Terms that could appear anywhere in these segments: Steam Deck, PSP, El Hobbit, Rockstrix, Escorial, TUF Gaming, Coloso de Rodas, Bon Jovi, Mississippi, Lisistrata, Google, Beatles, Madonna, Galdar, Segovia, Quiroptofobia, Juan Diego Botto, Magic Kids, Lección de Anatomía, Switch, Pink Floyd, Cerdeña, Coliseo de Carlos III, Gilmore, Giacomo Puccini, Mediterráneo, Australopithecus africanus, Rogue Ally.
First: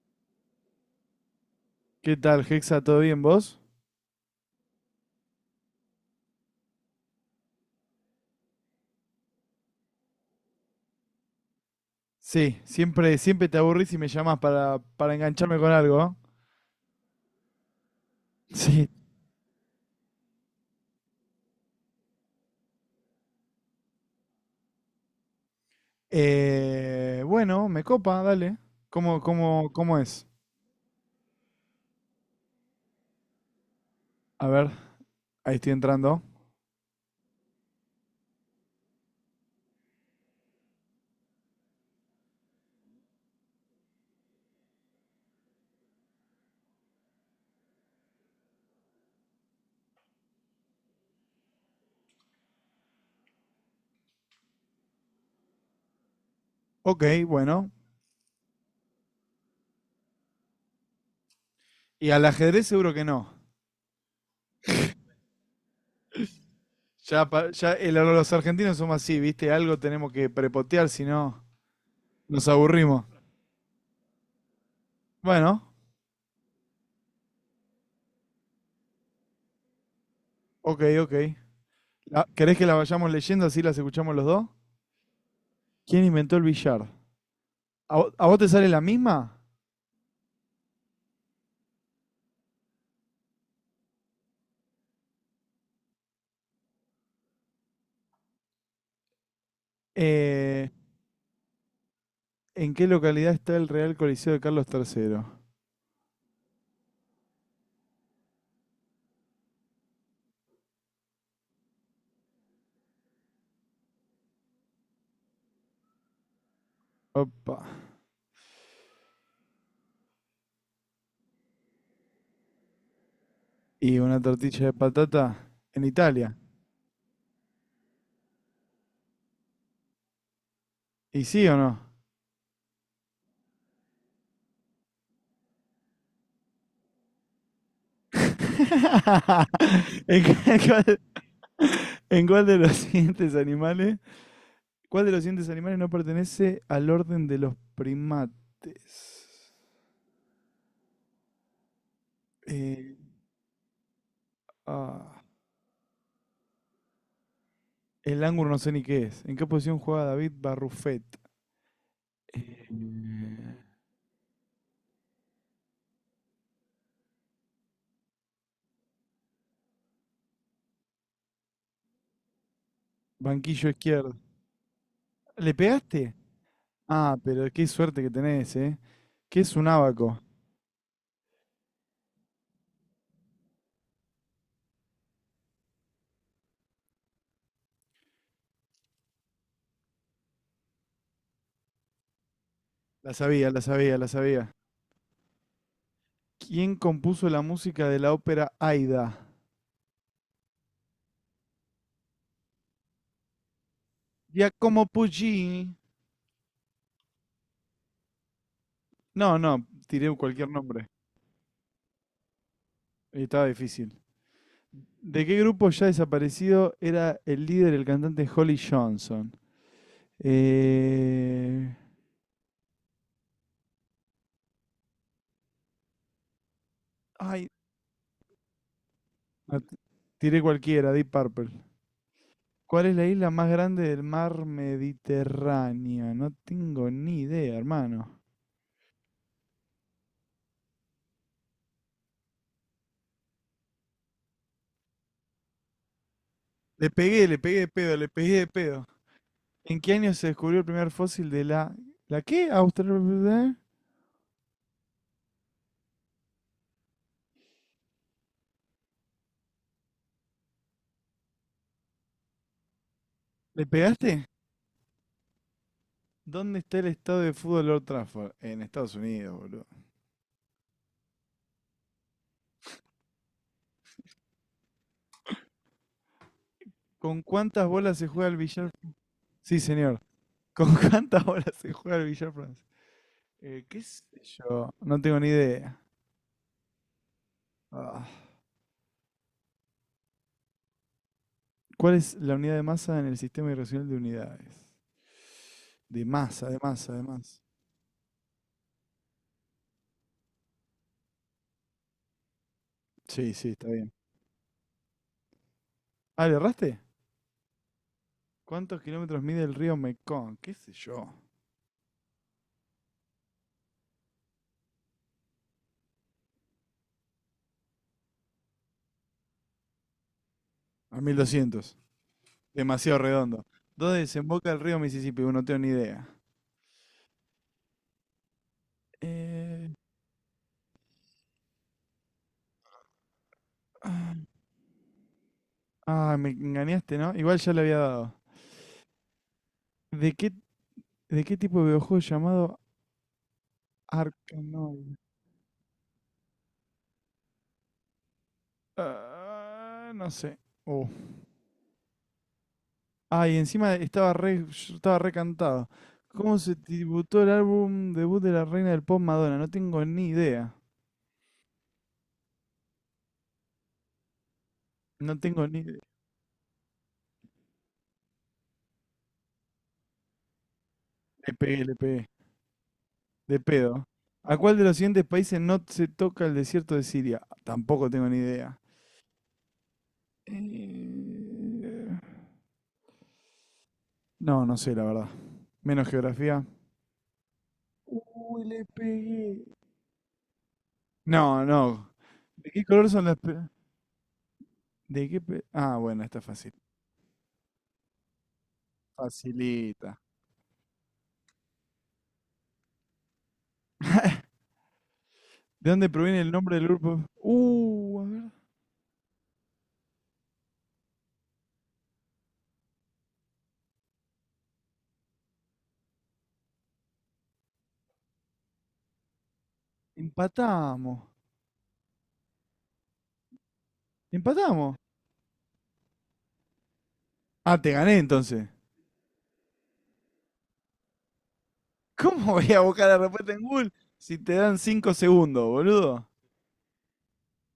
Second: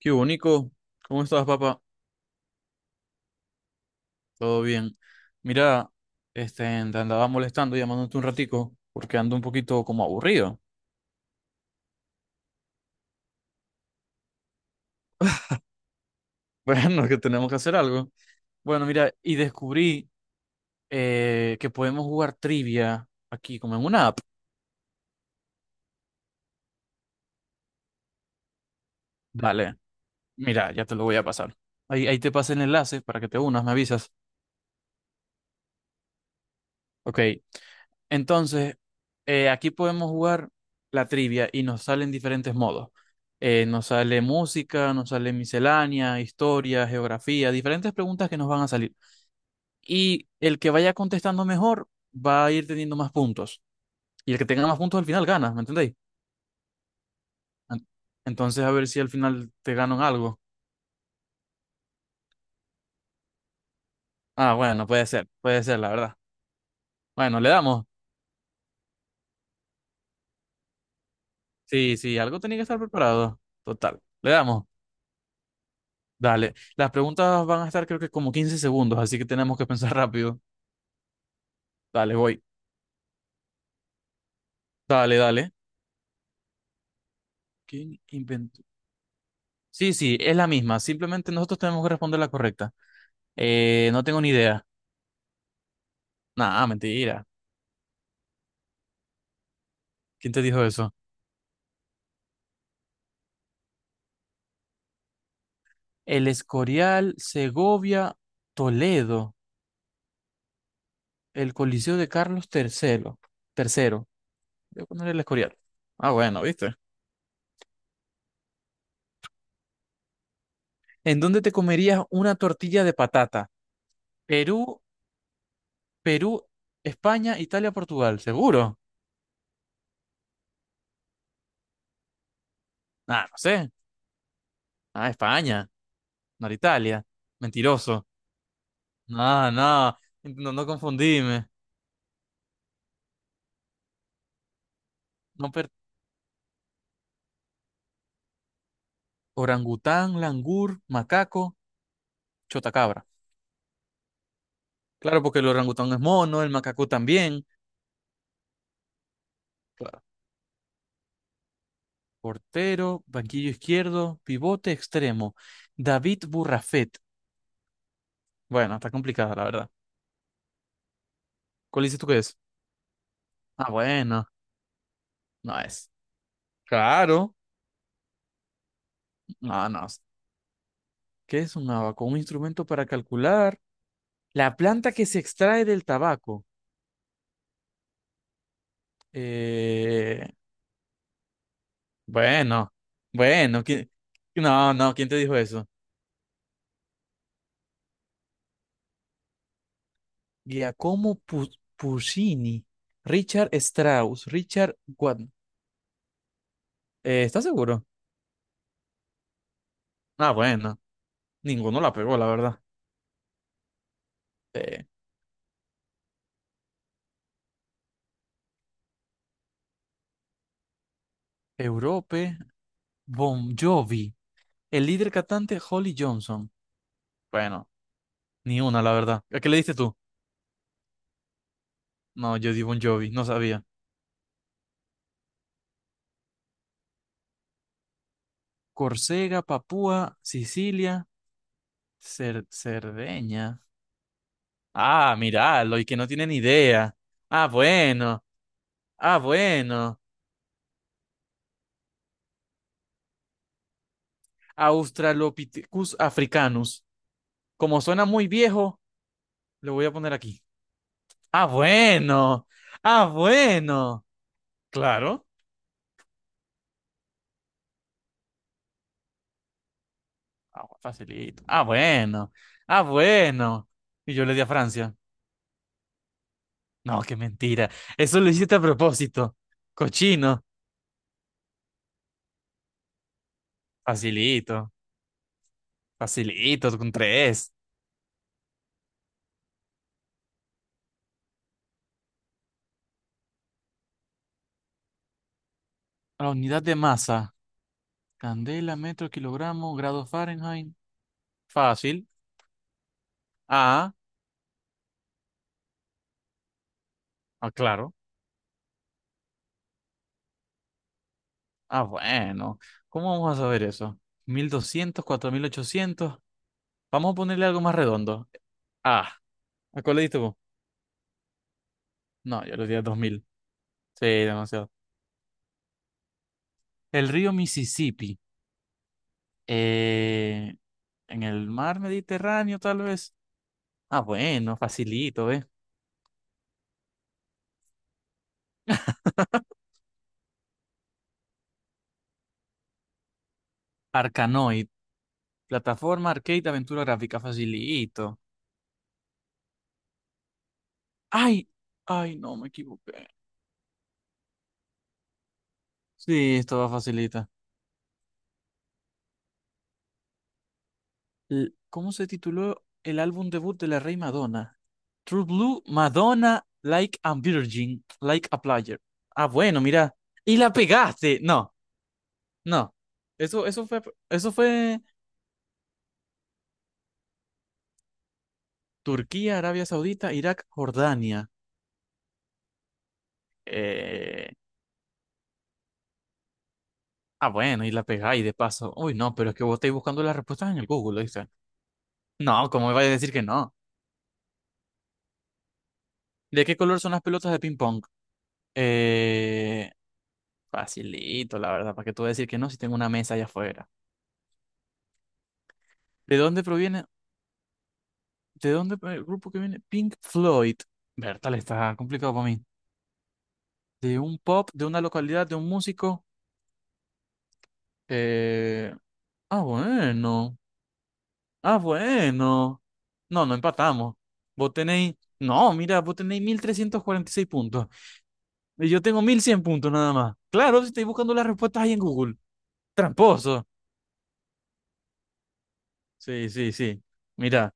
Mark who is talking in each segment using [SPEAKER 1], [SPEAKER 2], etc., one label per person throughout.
[SPEAKER 1] Qué bonito. ¿Cómo estás, papá?
[SPEAKER 2] ¿Qué tal, Hexa? ¿Todo bien vos?
[SPEAKER 1] Todo bien. Mira, te andaba molestando, llamándote un ratico, porque ando un poquito como aburrido.
[SPEAKER 2] Sí, siempre te aburrís y me llamás para engancharme con algo. ¿Eh?
[SPEAKER 1] Bueno, que tenemos que hacer algo. Bueno,
[SPEAKER 2] Sí.
[SPEAKER 1] mira, y descubrí que podemos jugar trivia aquí, como en una app.
[SPEAKER 2] Bueno, me copa, dale. ¿Cómo, cómo,
[SPEAKER 1] Dale,
[SPEAKER 2] cómo es?
[SPEAKER 1] mira, ya te lo voy a pasar. Ahí, ahí te pasé el enlace para que te unas, me avisas.
[SPEAKER 2] A ver, ahí estoy entrando.
[SPEAKER 1] Ok, entonces, aquí podemos jugar la trivia y nos salen diferentes modos. Nos sale música, nos sale miscelánea, historia, geografía, diferentes preguntas que nos van a salir. Y el que vaya contestando mejor va a ir teniendo más puntos. Y el que tenga más puntos al final gana, ¿me entendéis?
[SPEAKER 2] Ok, bueno.
[SPEAKER 1] En- Entonces, a ver si al final te ganan algo.
[SPEAKER 2] Y al ajedrez seguro que no.
[SPEAKER 1] Ah, bueno, puede ser, la verdad.
[SPEAKER 2] Ya,
[SPEAKER 1] Bueno, le
[SPEAKER 2] pa- ya
[SPEAKER 1] damos.
[SPEAKER 2] el- los argentinos somos así, ¿viste? Algo tenemos que prepotear, si no
[SPEAKER 1] Sí, sí, algo
[SPEAKER 2] nos
[SPEAKER 1] tenía que estar
[SPEAKER 2] aburrimos.
[SPEAKER 1] preparado. Total, le damos.
[SPEAKER 2] Bueno,
[SPEAKER 1] Dale, las preguntas van a estar creo que como 15 segundos, así que tenemos que pensar rápido.
[SPEAKER 2] ok, ok.
[SPEAKER 1] Dale, voy.
[SPEAKER 2] ¿Querés que la vayamos leyendo así las escuchamos los dos?
[SPEAKER 1] Dale, dale.
[SPEAKER 2] ¿Quién inventó el billar? ¿A,
[SPEAKER 1] ¿Quién
[SPEAKER 2] vo- a vos te
[SPEAKER 1] inventó?
[SPEAKER 2] sale la misma?
[SPEAKER 1] Sí, sí, es la misma. Simplemente nosotros tenemos que responder la correcta. No tengo ni idea. Nah, mentira. ¿Quién te dijo
[SPEAKER 2] Eh,
[SPEAKER 1] eso?
[SPEAKER 2] ¿En qué localidad está el Real Coliseo de Carlos III?
[SPEAKER 1] El Escorial, Segovia, Toledo, el Coliseo de Carlos III. Tercero. Voy a poner el Escorial. Ah, bueno, ¿viste?
[SPEAKER 2] Opa.
[SPEAKER 1] ¿En dónde te comerías una tortilla de patata?
[SPEAKER 2] ¿Y una tortilla de
[SPEAKER 1] Perú,
[SPEAKER 2] patata? En
[SPEAKER 1] Perú,
[SPEAKER 2] Italia.
[SPEAKER 1] España, Italia, Portugal. ¿Seguro?
[SPEAKER 2] ¿Y sí o no?
[SPEAKER 1] Ah, no sé. Ah, España, no era Italia. Mentiroso. No, no,
[SPEAKER 2] ¿En qué-
[SPEAKER 1] no,
[SPEAKER 2] en
[SPEAKER 1] no
[SPEAKER 2] cuál,
[SPEAKER 1] confundíme.
[SPEAKER 2] en cuál de los siguientes animales? ¿Cuál de los siguientes
[SPEAKER 1] No per-
[SPEAKER 2] animales no pertenece al orden de los primates?
[SPEAKER 1] Orangután, langur, macaco,
[SPEAKER 2] Eh,
[SPEAKER 1] chotacabra.
[SPEAKER 2] ah,
[SPEAKER 1] Claro, porque el orangután es mono, el macaco también.
[SPEAKER 2] el ángulo no sé ni qué es. ¿En qué posición
[SPEAKER 1] Claro.
[SPEAKER 2] juega David Barrufet? Eh,
[SPEAKER 1] Portero, banquillo izquierdo, pivote extremo. David Burrafet. Bueno, está complicada, la verdad. ¿Cuál dices tú que es?
[SPEAKER 2] banquillo
[SPEAKER 1] Ah,
[SPEAKER 2] izquierdo.
[SPEAKER 1] bueno,
[SPEAKER 2] ¿Le
[SPEAKER 1] no es.
[SPEAKER 2] pegaste? Ah,
[SPEAKER 1] Claro.
[SPEAKER 2] pero qué suerte que tenés, ¿eh? ¿Qué es un
[SPEAKER 1] No, no.
[SPEAKER 2] ábaco?
[SPEAKER 1] ¿Qué es un abaco? Un instrumento para calcular. La planta que se extrae del tabaco. Eh, Bueno,
[SPEAKER 2] La sabía, la
[SPEAKER 1] bueno, ¿quién-
[SPEAKER 2] sabía, la sabía.
[SPEAKER 1] No, no, ¿quién te dijo eso?
[SPEAKER 2] ¿Quién compuso la música de la ópera Aida?
[SPEAKER 1] Giacomo Pu- Puccini, Richard Strauss, Richard
[SPEAKER 2] Giacomo
[SPEAKER 1] Wagner.
[SPEAKER 2] Puccini.
[SPEAKER 1] ¿Estás seguro?
[SPEAKER 2] No, no, tiré
[SPEAKER 1] Ah,
[SPEAKER 2] cualquier
[SPEAKER 1] bueno,
[SPEAKER 2] nombre.
[SPEAKER 1] ninguno la pegó, la verdad.
[SPEAKER 2] Estaba difícil.
[SPEAKER 1] Eh,
[SPEAKER 2] ¿De qué grupo ya desaparecido era el líder, el cantante Holly Johnson? Eh...
[SPEAKER 1] Europe, Bon Jovi, el líder cantante Holly Johnson.
[SPEAKER 2] Ay,
[SPEAKER 1] Bueno, ni una, la verdad. ¿A qué le
[SPEAKER 2] no,
[SPEAKER 1] diste tú?
[SPEAKER 2] tiré cualquiera, Deep Purple.
[SPEAKER 1] No, yo di Bon
[SPEAKER 2] ¿Cuál es la
[SPEAKER 1] Jovi, no
[SPEAKER 2] isla más
[SPEAKER 1] sabía.
[SPEAKER 2] grande del mar Mediterráneo? No tengo ni idea, hermano.
[SPEAKER 1] Córcega, Papúa, Sicilia, Cerdeña. Ah, míralo, y que no tiene ni idea.
[SPEAKER 2] Le
[SPEAKER 1] Ah,
[SPEAKER 2] pegué de pedo, le
[SPEAKER 1] bueno.
[SPEAKER 2] pegué de pedo.
[SPEAKER 1] Ah,
[SPEAKER 2] ¿En qué
[SPEAKER 1] bueno.
[SPEAKER 2] año se descubrió el primer fósil de la... ¿La qué? ¿Australia?
[SPEAKER 1] Australopithecus africanus. Como suena muy viejo, le voy a poner aquí. Ah, bueno. Ah,
[SPEAKER 2] ¿Le
[SPEAKER 1] bueno.
[SPEAKER 2] pegaste?
[SPEAKER 1] Claro.
[SPEAKER 2] ¿Dónde está el estado de fútbol Lord Trafford? En Estados Unidos, boludo.
[SPEAKER 1] Ah, facilito. Ah, bueno. Ah, bueno. Y yo le di a Francia. No, qué
[SPEAKER 2] ¿Con cuántas
[SPEAKER 1] mentira.
[SPEAKER 2] bolas se
[SPEAKER 1] Eso
[SPEAKER 2] juega
[SPEAKER 1] lo
[SPEAKER 2] el
[SPEAKER 1] hiciste a
[SPEAKER 2] billar?
[SPEAKER 1] propósito.
[SPEAKER 2] Sí, señor.
[SPEAKER 1] Cochino.
[SPEAKER 2] ¿Con cuántas bolas se juega el billar francés? ¿Qué sé
[SPEAKER 1] Facilito.
[SPEAKER 2] yo? No tengo ni idea.
[SPEAKER 1] Facilito, con tres.
[SPEAKER 2] Ah. ¿Cuál es la unidad de masa en el sistema irracional de unidades? De
[SPEAKER 1] La
[SPEAKER 2] masa, de
[SPEAKER 1] unidad de
[SPEAKER 2] masa, de
[SPEAKER 1] masa.
[SPEAKER 2] masa.
[SPEAKER 1] Candela, metro, kilogramo, grado Fahrenheit. Fácil.
[SPEAKER 2] Sí, sí, está bien.
[SPEAKER 1] Ah,
[SPEAKER 2] Ah, ¿le erraste?
[SPEAKER 1] ah, claro.
[SPEAKER 2] ¿Cuántos kilómetros mide el río Mekong? ¿Qué sé yo?
[SPEAKER 1] Ah, bueno. ¿Cómo vamos a saber eso? 1200 4800. Vamos a ponerle algo más redondo. Ah, ¿a cuál le diste vos?
[SPEAKER 2] A 1200.
[SPEAKER 1] No, yo le di a dos
[SPEAKER 2] Demasiado
[SPEAKER 1] mil.
[SPEAKER 2] redondo. ¿Dónde
[SPEAKER 1] Sí,
[SPEAKER 2] desemboca el
[SPEAKER 1] demasiado.
[SPEAKER 2] río Mississippi? Bueno, no tengo ni idea.
[SPEAKER 1] El río Mississippi.
[SPEAKER 2] Eh,
[SPEAKER 1] Eh, en el mar Mediterráneo, tal vez. Ah, bueno, facilito, ¿eh?
[SPEAKER 2] Ah, me engañaste, ¿no? Igual ya le había dado. ¿De qué, de qué tipo de videojuego llamado
[SPEAKER 1] Arcanoid.
[SPEAKER 2] Arkanoid?
[SPEAKER 1] Plataforma, arcade, aventura gráfica, facilito.
[SPEAKER 2] Ah, no sé. Oh.
[SPEAKER 1] Ay, ay, no, me equivoqué.
[SPEAKER 2] Ah, y encima yo estaba recantado.
[SPEAKER 1] Sí,
[SPEAKER 2] ¿Cómo se
[SPEAKER 1] esto va
[SPEAKER 2] tributó
[SPEAKER 1] facilita.
[SPEAKER 2] el álbum debut de la reina del pop Madonna? No tengo ni idea.
[SPEAKER 1] ¿Cómo se tituló el álbum debut de la Rey Madonna?
[SPEAKER 2] No
[SPEAKER 1] True
[SPEAKER 2] tengo ni
[SPEAKER 1] Blue,
[SPEAKER 2] idea.
[SPEAKER 1] Madonna, Like a Virgin, Like a Player. Ah, bueno, mira. Y la pegaste.
[SPEAKER 2] Le
[SPEAKER 1] No,
[SPEAKER 2] pegué, le pegué.
[SPEAKER 1] no.
[SPEAKER 2] De
[SPEAKER 1] Eso,
[SPEAKER 2] pedo.
[SPEAKER 1] eso
[SPEAKER 2] ¿A cuál de los
[SPEAKER 1] fue
[SPEAKER 2] siguientes países no se toca el desierto de Siria? Tampoco tengo ni idea.
[SPEAKER 1] Turquía, Arabia Saudita, Irak, Jordania.
[SPEAKER 2] Eh,
[SPEAKER 1] Eh,
[SPEAKER 2] No, no sé, la verdad. Menos geografía.
[SPEAKER 1] ah, bueno, y la pegáis de
[SPEAKER 2] Uy, le
[SPEAKER 1] paso. Uy, no, pero es
[SPEAKER 2] pegué.
[SPEAKER 1] que vos estáis buscando las respuestas en el Google, dice.
[SPEAKER 2] No, no.
[SPEAKER 1] No,
[SPEAKER 2] ¿De qué
[SPEAKER 1] ¿cómo me vais
[SPEAKER 2] color
[SPEAKER 1] a
[SPEAKER 2] son
[SPEAKER 1] decir
[SPEAKER 2] las...
[SPEAKER 1] que no?
[SPEAKER 2] Ah, bueno, está
[SPEAKER 1] ¿De
[SPEAKER 2] fácil.
[SPEAKER 1] qué color son las pelotas de ping pong? Eh,
[SPEAKER 2] Facilita.
[SPEAKER 1] facilito, la verdad, ¿para qué tú vas a decir que no si tengo una mesa allá afuera?
[SPEAKER 2] ¿De dónde
[SPEAKER 1] ¿De
[SPEAKER 2] proviene el
[SPEAKER 1] dónde
[SPEAKER 2] nombre del
[SPEAKER 1] proviene?
[SPEAKER 2] grupo? A ver.
[SPEAKER 1] El grupo que viene? Pink Floyd. Bertal, está complicado para mí. De un pop, de una localidad, de un músico. Eh... Ah, bueno.
[SPEAKER 2] Empatamos.
[SPEAKER 1] Ah, bueno. No, no empatamos. Vos
[SPEAKER 2] Empatamos.
[SPEAKER 1] tenéis. No, mira, vos tenéis 1346
[SPEAKER 2] Ah,
[SPEAKER 1] puntos.
[SPEAKER 2] te gané entonces.
[SPEAKER 1] Y yo tengo 1100 puntos nada más. Claro, si estáis buscando las respuestas ahí en Google.
[SPEAKER 2] ¿Cómo voy a buscar la respuesta en
[SPEAKER 1] Tramposo.
[SPEAKER 2] Google si te dan 5 segundos, boludo?
[SPEAKER 1] Sí, sí, sí. Mira,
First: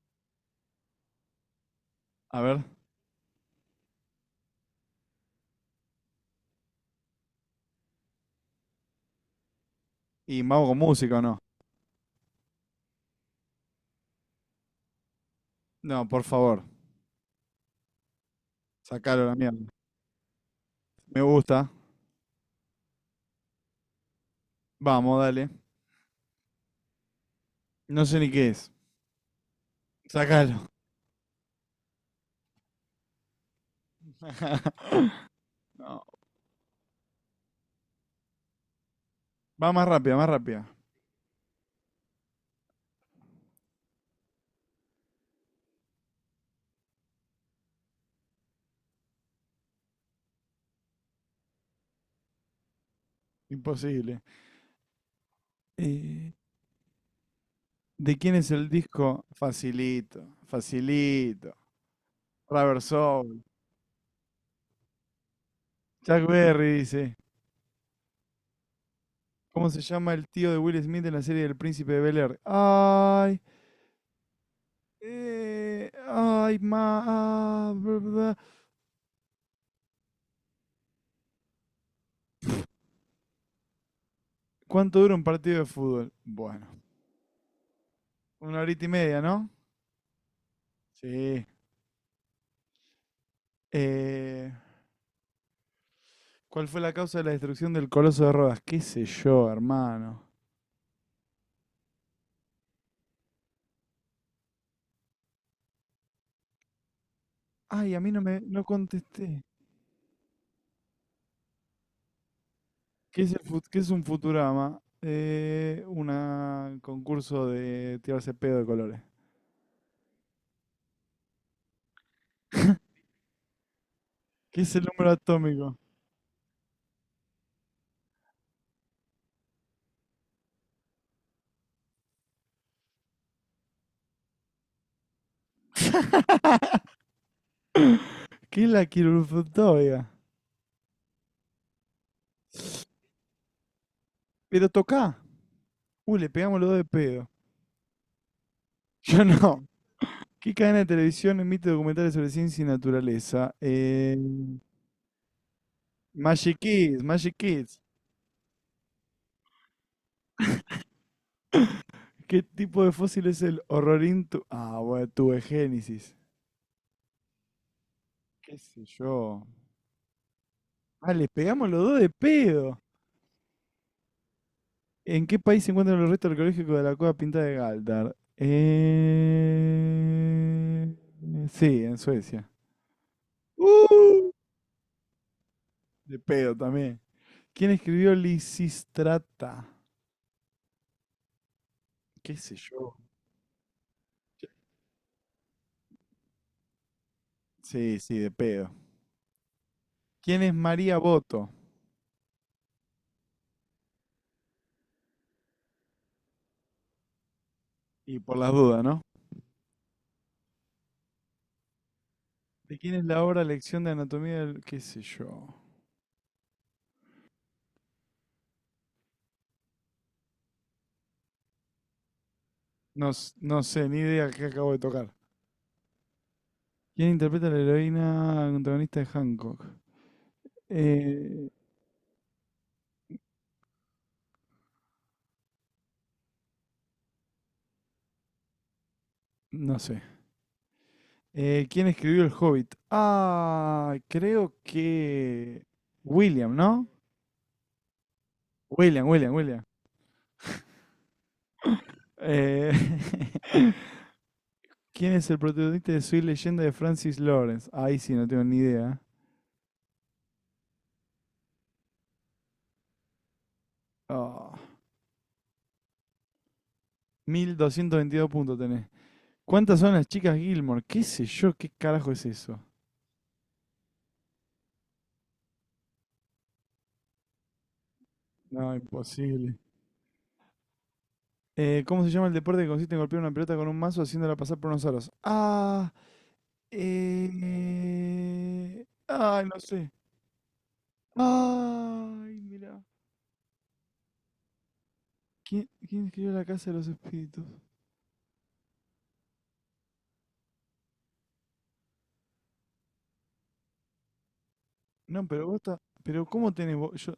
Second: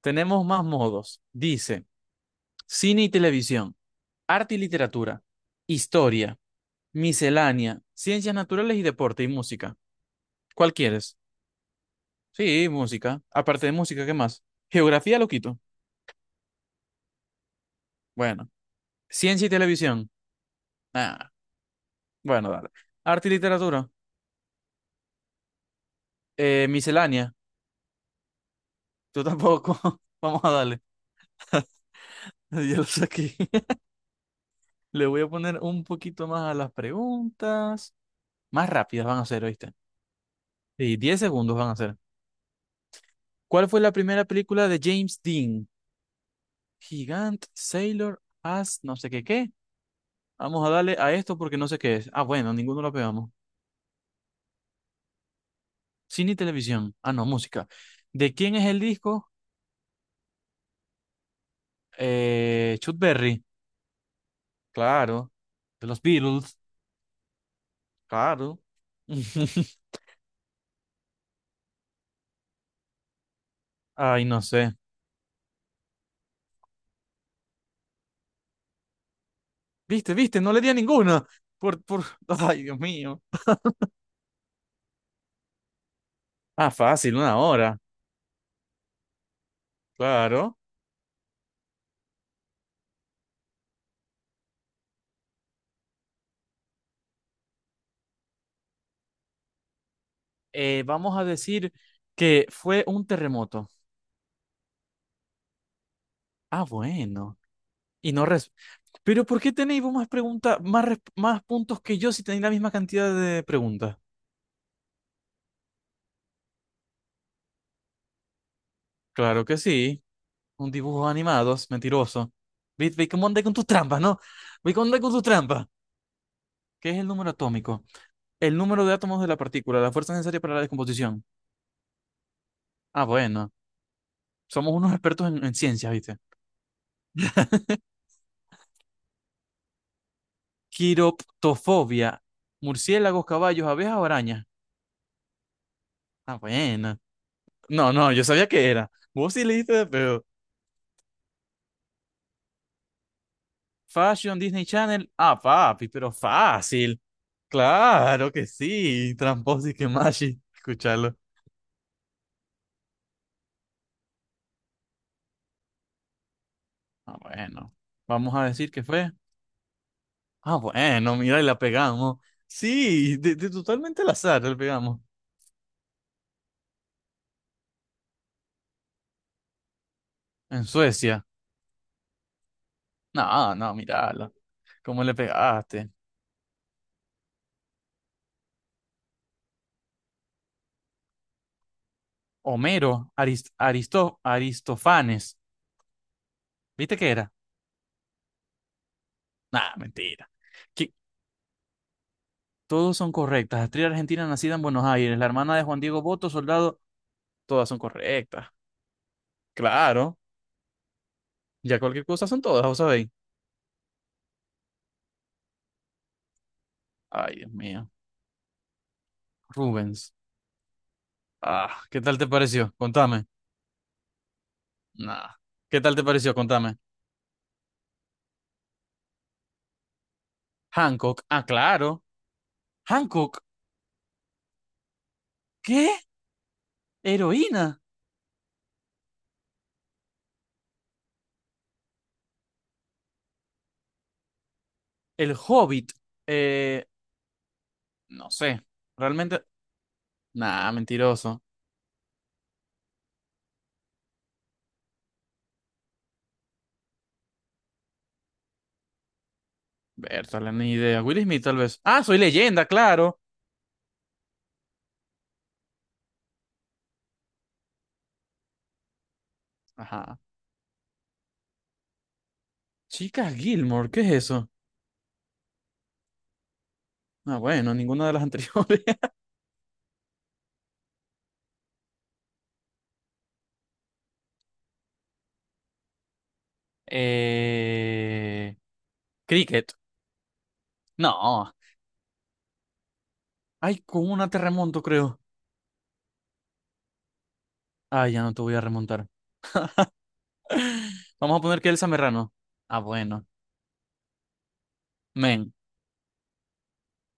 [SPEAKER 1] tenemos más modos. Dice:
[SPEAKER 2] A ver.
[SPEAKER 1] cine y televisión, arte y literatura, historia, miscelánea, ciencias naturales y deporte y música.
[SPEAKER 2] ¿Y mago
[SPEAKER 1] ¿Cuál
[SPEAKER 2] con música
[SPEAKER 1] quieres?
[SPEAKER 2] o no?
[SPEAKER 1] Sí, música. Aparte de música, ¿qué más? Geografía lo quito.
[SPEAKER 2] No, por favor,
[SPEAKER 1] Bueno.
[SPEAKER 2] sacalo a la
[SPEAKER 1] Ciencia y
[SPEAKER 2] mierda.
[SPEAKER 1] televisión.
[SPEAKER 2] Me
[SPEAKER 1] Ah,
[SPEAKER 2] gusta.
[SPEAKER 1] bueno, dale. Arte y literatura.
[SPEAKER 2] Vamos, dale.
[SPEAKER 1] Miscelánea.
[SPEAKER 2] No sé ni qué es.
[SPEAKER 1] Tú tampoco. Vamos a
[SPEAKER 2] Sacalo.
[SPEAKER 1] darle. Ya lo saqué. Le voy a poner un
[SPEAKER 2] No,
[SPEAKER 1] poquito más a las preguntas. Más rápidas van a ser,
[SPEAKER 2] va
[SPEAKER 1] ¿oíste?
[SPEAKER 2] más rápida, más rápida.
[SPEAKER 1] Sí, 10 segundos van a ser. ¿Cuál fue la primera película de James Dean? Gigant, Sailor, As, no sé qué qué. Vamos a darle a esto porque no sé qué es. Ah, bueno, ninguno lo pegamos.
[SPEAKER 2] Imposible. Eh,
[SPEAKER 1] Cine y televisión. Ah, no, música.
[SPEAKER 2] ¿De quién
[SPEAKER 1] ¿De
[SPEAKER 2] es
[SPEAKER 1] quién es
[SPEAKER 2] el
[SPEAKER 1] el
[SPEAKER 2] disco?
[SPEAKER 1] disco?
[SPEAKER 2] Facilito, facilito. Rubber
[SPEAKER 1] Chuck
[SPEAKER 2] Soul.
[SPEAKER 1] Berry. Claro. De los
[SPEAKER 2] Chuck
[SPEAKER 1] Beatles.
[SPEAKER 2] Berry dice.
[SPEAKER 1] Claro.
[SPEAKER 2] ¿Cómo se llama el tío de Will Smith en la serie del Príncipe de Bel-Air? Ay,
[SPEAKER 1] Ay, no sé.
[SPEAKER 2] ay, ma, bla, bla.
[SPEAKER 1] Viste, viste, no le di a ninguna. Por... Ay, Dios mío.
[SPEAKER 2] ¿Cuánto dura un partido de fútbol? Bueno,
[SPEAKER 1] Ah, fácil, una hora.
[SPEAKER 2] una horita y media, ¿no?
[SPEAKER 1] Claro.
[SPEAKER 2] Sí. Eh, ¿Cuál fue la causa de la destrucción del Coloso de Rodas? ¿Qué sé yo, hermano?
[SPEAKER 1] Vamos a decir que fue un terremoto. Ah, bueno.
[SPEAKER 2] Ay, a mí
[SPEAKER 1] Y
[SPEAKER 2] no
[SPEAKER 1] no
[SPEAKER 2] me
[SPEAKER 1] res...
[SPEAKER 2] no
[SPEAKER 1] Pero ¿por
[SPEAKER 2] contesté.
[SPEAKER 1] qué tenéis vos más preguntas, más, más puntos que yo si tenéis la misma cantidad
[SPEAKER 2] ¿Qué es, el
[SPEAKER 1] de
[SPEAKER 2] fut- qué es
[SPEAKER 1] preguntas?
[SPEAKER 2] un Futurama? Un concurso de tirarse pedo de colores.
[SPEAKER 1] Claro que sí. Un dibujo animado, es mentiroso. Ve, ve cómo anda con tus trampas, ¿no?
[SPEAKER 2] ¿Qué
[SPEAKER 1] Ve
[SPEAKER 2] es el
[SPEAKER 1] cómo anda
[SPEAKER 2] número
[SPEAKER 1] con tus trampas.
[SPEAKER 2] atómico?
[SPEAKER 1] ¿Qué es el número atómico? El número de átomos de la partícula, la fuerza necesaria para la descomposición. Ah, bueno. Somos unos expertos en ciencias, ¿viste?
[SPEAKER 2] ¿Qué es la quirúrgica?
[SPEAKER 1] Quiroptofobia. Murciélagos, caballos, abejas, o arañas.
[SPEAKER 2] Pero toca. Uy, le
[SPEAKER 1] Ah,
[SPEAKER 2] pegamos los dos de
[SPEAKER 1] bueno.
[SPEAKER 2] pedo.
[SPEAKER 1] No, no, yo sabía que era.
[SPEAKER 2] Yo
[SPEAKER 1] Vos sí le
[SPEAKER 2] no.
[SPEAKER 1] diste de pedo.
[SPEAKER 2] ¿Qué cadena de televisión emite documentales sobre ciencia y naturaleza?
[SPEAKER 1] Fashion, Disney Channel. Ah, papi, pero
[SPEAKER 2] Magic
[SPEAKER 1] fácil.
[SPEAKER 2] Kids, Magic Kids.
[SPEAKER 1] Claro que sí. Tramposis que machi. Escucharlo.
[SPEAKER 2] ¿Qué tipo de fósil es el horrorintu? Ah, bueno, tuve.
[SPEAKER 1] Ah, bueno. Vamos a
[SPEAKER 2] ¿Qué
[SPEAKER 1] decir que
[SPEAKER 2] sé
[SPEAKER 1] fue.
[SPEAKER 2] yo?
[SPEAKER 1] Ah,
[SPEAKER 2] Ah,
[SPEAKER 1] bueno,
[SPEAKER 2] les
[SPEAKER 1] mira, y la
[SPEAKER 2] pegamos los dos de
[SPEAKER 1] pegamos.
[SPEAKER 2] pedo.
[SPEAKER 1] Sí, de totalmente al azar la pegamos.
[SPEAKER 2] ¿En qué país se encuentran los restos arqueológicos de la cueva pintada de Galdar?
[SPEAKER 1] En Suecia.
[SPEAKER 2] Sí, en Suecia.
[SPEAKER 1] No, no, mírala.
[SPEAKER 2] ¡Uh!
[SPEAKER 1] ¿Cómo le pegaste?
[SPEAKER 2] De pedo también. ¿Quién escribió Lisistrata? ¿Qué sé yo?
[SPEAKER 1] Homero, Aristofanes. ¿Viste qué era?
[SPEAKER 2] Sí, sí, de pedo.
[SPEAKER 1] Nah, mentira.
[SPEAKER 2] ¿Quién es
[SPEAKER 1] Que
[SPEAKER 2] María Boto?
[SPEAKER 1] todos son correctas. Actriz argentina nacida en Buenos Aires, la hermana de Juan Diego Botto, soldado, todas son
[SPEAKER 2] Y por
[SPEAKER 1] correctas.
[SPEAKER 2] las dudas, ¿no?
[SPEAKER 1] Claro, ya cualquier cosa son todas,
[SPEAKER 2] ¿De
[SPEAKER 1] ¿vos
[SPEAKER 2] quién es
[SPEAKER 1] sabéis?
[SPEAKER 2] la obra Lección de Anatomía del... qué sé yo?
[SPEAKER 1] Ay, Dios mío. Rubens. Ah, ¿qué tal te pareció?
[SPEAKER 2] No,
[SPEAKER 1] Contame.
[SPEAKER 2] no sé, ni idea qué acabo de tocar.
[SPEAKER 1] Nada. ¿Qué tal te pareció? Contame.
[SPEAKER 2] ¿Quién interpreta a la heroína antagonista de Hancock?
[SPEAKER 1] Hancock. Ah,
[SPEAKER 2] Eh,
[SPEAKER 1] claro. Hancock. ¿Qué? Heroína.
[SPEAKER 2] no sé. ¿Quién escribió El Hobbit? Ah, creo
[SPEAKER 1] El
[SPEAKER 2] que
[SPEAKER 1] Hobbit.
[SPEAKER 2] William,
[SPEAKER 1] Eh,
[SPEAKER 2] ¿no?
[SPEAKER 1] no sé.
[SPEAKER 2] William, William,
[SPEAKER 1] Realmente.
[SPEAKER 2] William.
[SPEAKER 1] Nah, mentiroso.
[SPEAKER 2] Eh, ¿Quién es el protagonista de Soy Leyenda de Francis Lawrence? Ahí sí, no tengo ni idea.
[SPEAKER 1] Bertale, ni idea. Will Smith, tal vez. Ah, soy leyenda, claro.
[SPEAKER 2] Ah, 1222 puntos tenés. ¿Cuántas son las
[SPEAKER 1] Ajá.
[SPEAKER 2] chicas Gilmore? ¿Qué sé yo? ¿Qué carajo es eso?
[SPEAKER 1] Chicas Gilmore, ¿qué es eso? Ah, bueno, ninguna de las
[SPEAKER 2] No,
[SPEAKER 1] anteriores.
[SPEAKER 2] imposible. ¿Cómo se llama el deporte que consiste en golpear una pelota con un mazo haciéndola pasar por unos aros? Ah,
[SPEAKER 1] Eh,
[SPEAKER 2] ay, no
[SPEAKER 1] cricket.
[SPEAKER 2] sé.
[SPEAKER 1] No.
[SPEAKER 2] Ay, mira.
[SPEAKER 1] Ay, con una te remonto, creo.
[SPEAKER 2] ¿Quién escribió La Casa de los Espíritus?
[SPEAKER 1] Ay, ya no te voy a remontar. Vamos a poner que Elsa Merrano. Ah, bueno.
[SPEAKER 2] No, pero
[SPEAKER 1] Men.
[SPEAKER 2] vos está, pero yo,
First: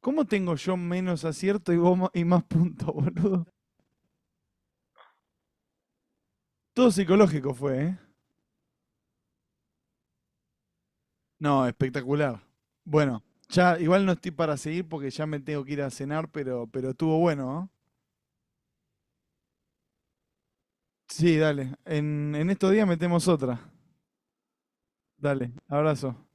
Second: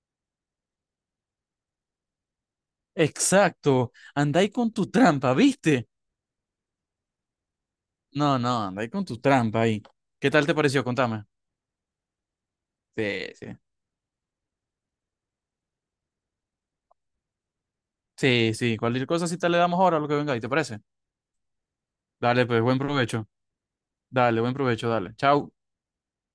[SPEAKER 2] cómo tengo yo menos acierto y vos y más puntos, boludo?
[SPEAKER 1] Exacto, andáis con tu trampa, ¿viste?
[SPEAKER 2] Todo psicológico fue, ¿eh?
[SPEAKER 1] No, no, andáis con tu trampa ahí. ¿Qué tal te pareció? Contame.
[SPEAKER 2] No, espectacular. Bueno,
[SPEAKER 1] Sí, sí.
[SPEAKER 2] ya igual no estoy para seguir porque ya me tengo que ir a cenar, pero estuvo bueno, ¿no?
[SPEAKER 1] Sí, sí, cualquier cosa si te le damos ahora a lo que venga ahí, ¿te parece?
[SPEAKER 2] Sí, dale. En,
[SPEAKER 1] Dale,
[SPEAKER 2] en
[SPEAKER 1] pues,
[SPEAKER 2] estos
[SPEAKER 1] buen
[SPEAKER 2] días
[SPEAKER 1] provecho.
[SPEAKER 2] metemos otra.
[SPEAKER 1] Dale, buen provecho, dale.
[SPEAKER 2] Dale,
[SPEAKER 1] Chao.
[SPEAKER 2] abrazo.